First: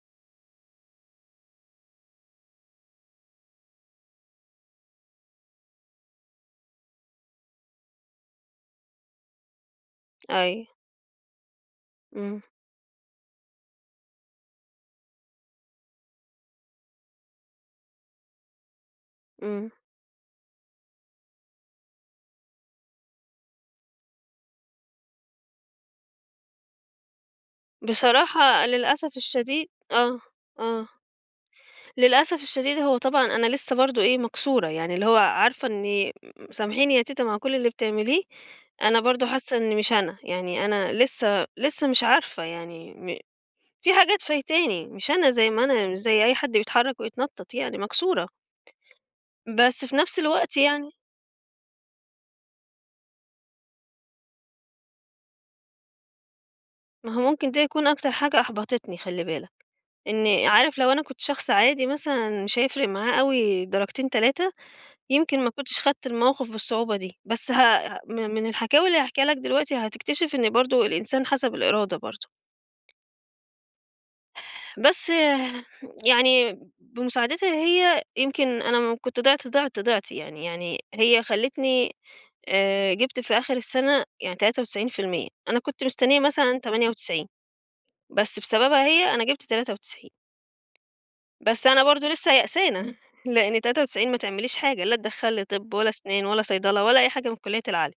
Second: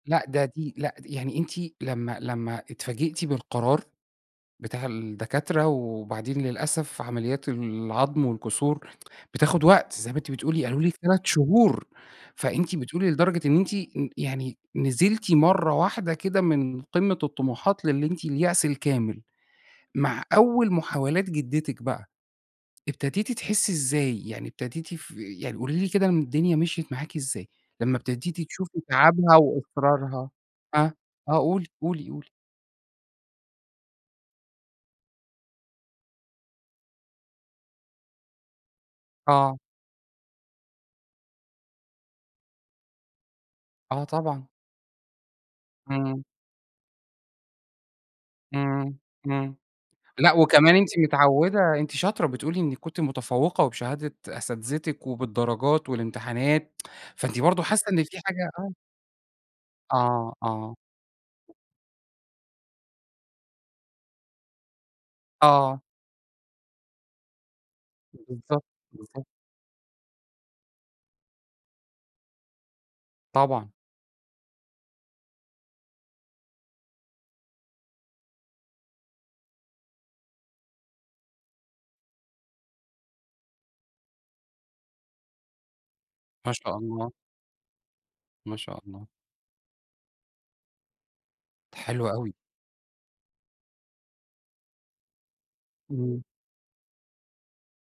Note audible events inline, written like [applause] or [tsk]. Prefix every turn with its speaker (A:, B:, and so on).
A: لأ، ده دي لأ، د يعني أنتِ لمّا لمّا اتفاجئتِ بالقرار بتاع الدكاترة وبعدين للأسف، عمليات العضم والكسور بتاخد وقت زي ما أنتِ بتقولي
B: أيوه.
A: قالوا لِك 3 شهور
B: إمم.
A: فأنتِ بتقولي لدرجة إن أنتِ يعني نزِلتِ مرّة واحدة كده من قمة الطموحات للي أنتِ اليأس الكامل،
B: إمم.
A: مع أول محاولات جدتِك بقى ابتديتِ تحسي إزاي، يعني ابتديتِ ف يعني قولي لي كده م الدنيا مشيت معاكِ إزاي؟ لمّا ابتديتِ
B: بصراحة
A: تشوفي
B: للأسف
A: تعَبها
B: الشديد آه،
A: وإصرارها
B: آه
A: أه، آه قولي، قولي قولي.
B: للأسف الشديد، هو طبعًا أنا لسّه برضه إيه، مكسورة، يعني اللي هو عارفة إني أ أ سامحيني يا تيتة مع كل اللي بتعمليه، أنا برضه حاسّة
A: آه.
B: إني مش أنا. يعني أنا لسّه لسّه مش عارفة يعني م في
A: آه
B: حاجات
A: طبعًا.
B: فايتاني، مش أنا زي ما أنا، مش
A: إمم.
B: زي أي حد بيتحرك ويتنطط يعني مكسورة.
A: إمم، إمم
B: بس في نفس
A: لأ،
B: الوقت
A: وكمان أنتِ
B: يعني
A: مِتعودة أنتِ شاطرة بتقولي إنِك كُنتِ متفوقة وبشهادة أساتذتِك وبالدرجات والامتحانات [tsk]
B: ما هو
A: فأنتِ
B: مُمكن ده
A: برضه حاسّة
B: يكون
A: إن
B: أكتر
A: في
B: حاجة
A: حاجة آه.
B: أحبطِتني خلِّ بالك.
A: آه،
B: إني
A: آه.
B: عارف لو أنا كنت شخص عادي مثلًا، مش هيفرق معاه أوي درجتين، 3 يمكن ما كُنتش
A: آه.
B: خدّت الموقف بالصعوبة دي. بس هأ ه م من
A: بالضبط،
B: الحكاوي اللي هاحكيها
A: بالضبط.
B: لَك دلوقتي هتكتشِف، إن برضه الإنسان حسب الإرادة برضه.
A: طبعًا.
B: بس يعني، بمساعدِتها هي يمكن أنا م كُنت ضِعت، ضِعت، ضِعت يعني يعني هي خلّتني آآ جِبت في آخر السنة يعني 93% أنا كُنت مستنية
A: ما
B: مثلًا
A: شاء
B: تمانية
A: الله.
B: وتسعين بس
A: ما شاء
B: بسببها،
A: الله.
B: هي أنا جِبت 93 بس أنا برضه،
A: حلو
B: لسه
A: أوي.
B: يائسانة. لإن 93 ما تعمليش حاجة، لا تدّخلّ لي طب ولا
A: إمم.
B: أسنان ولا صيدلة ولا أي حاجة، من الكليات العالية.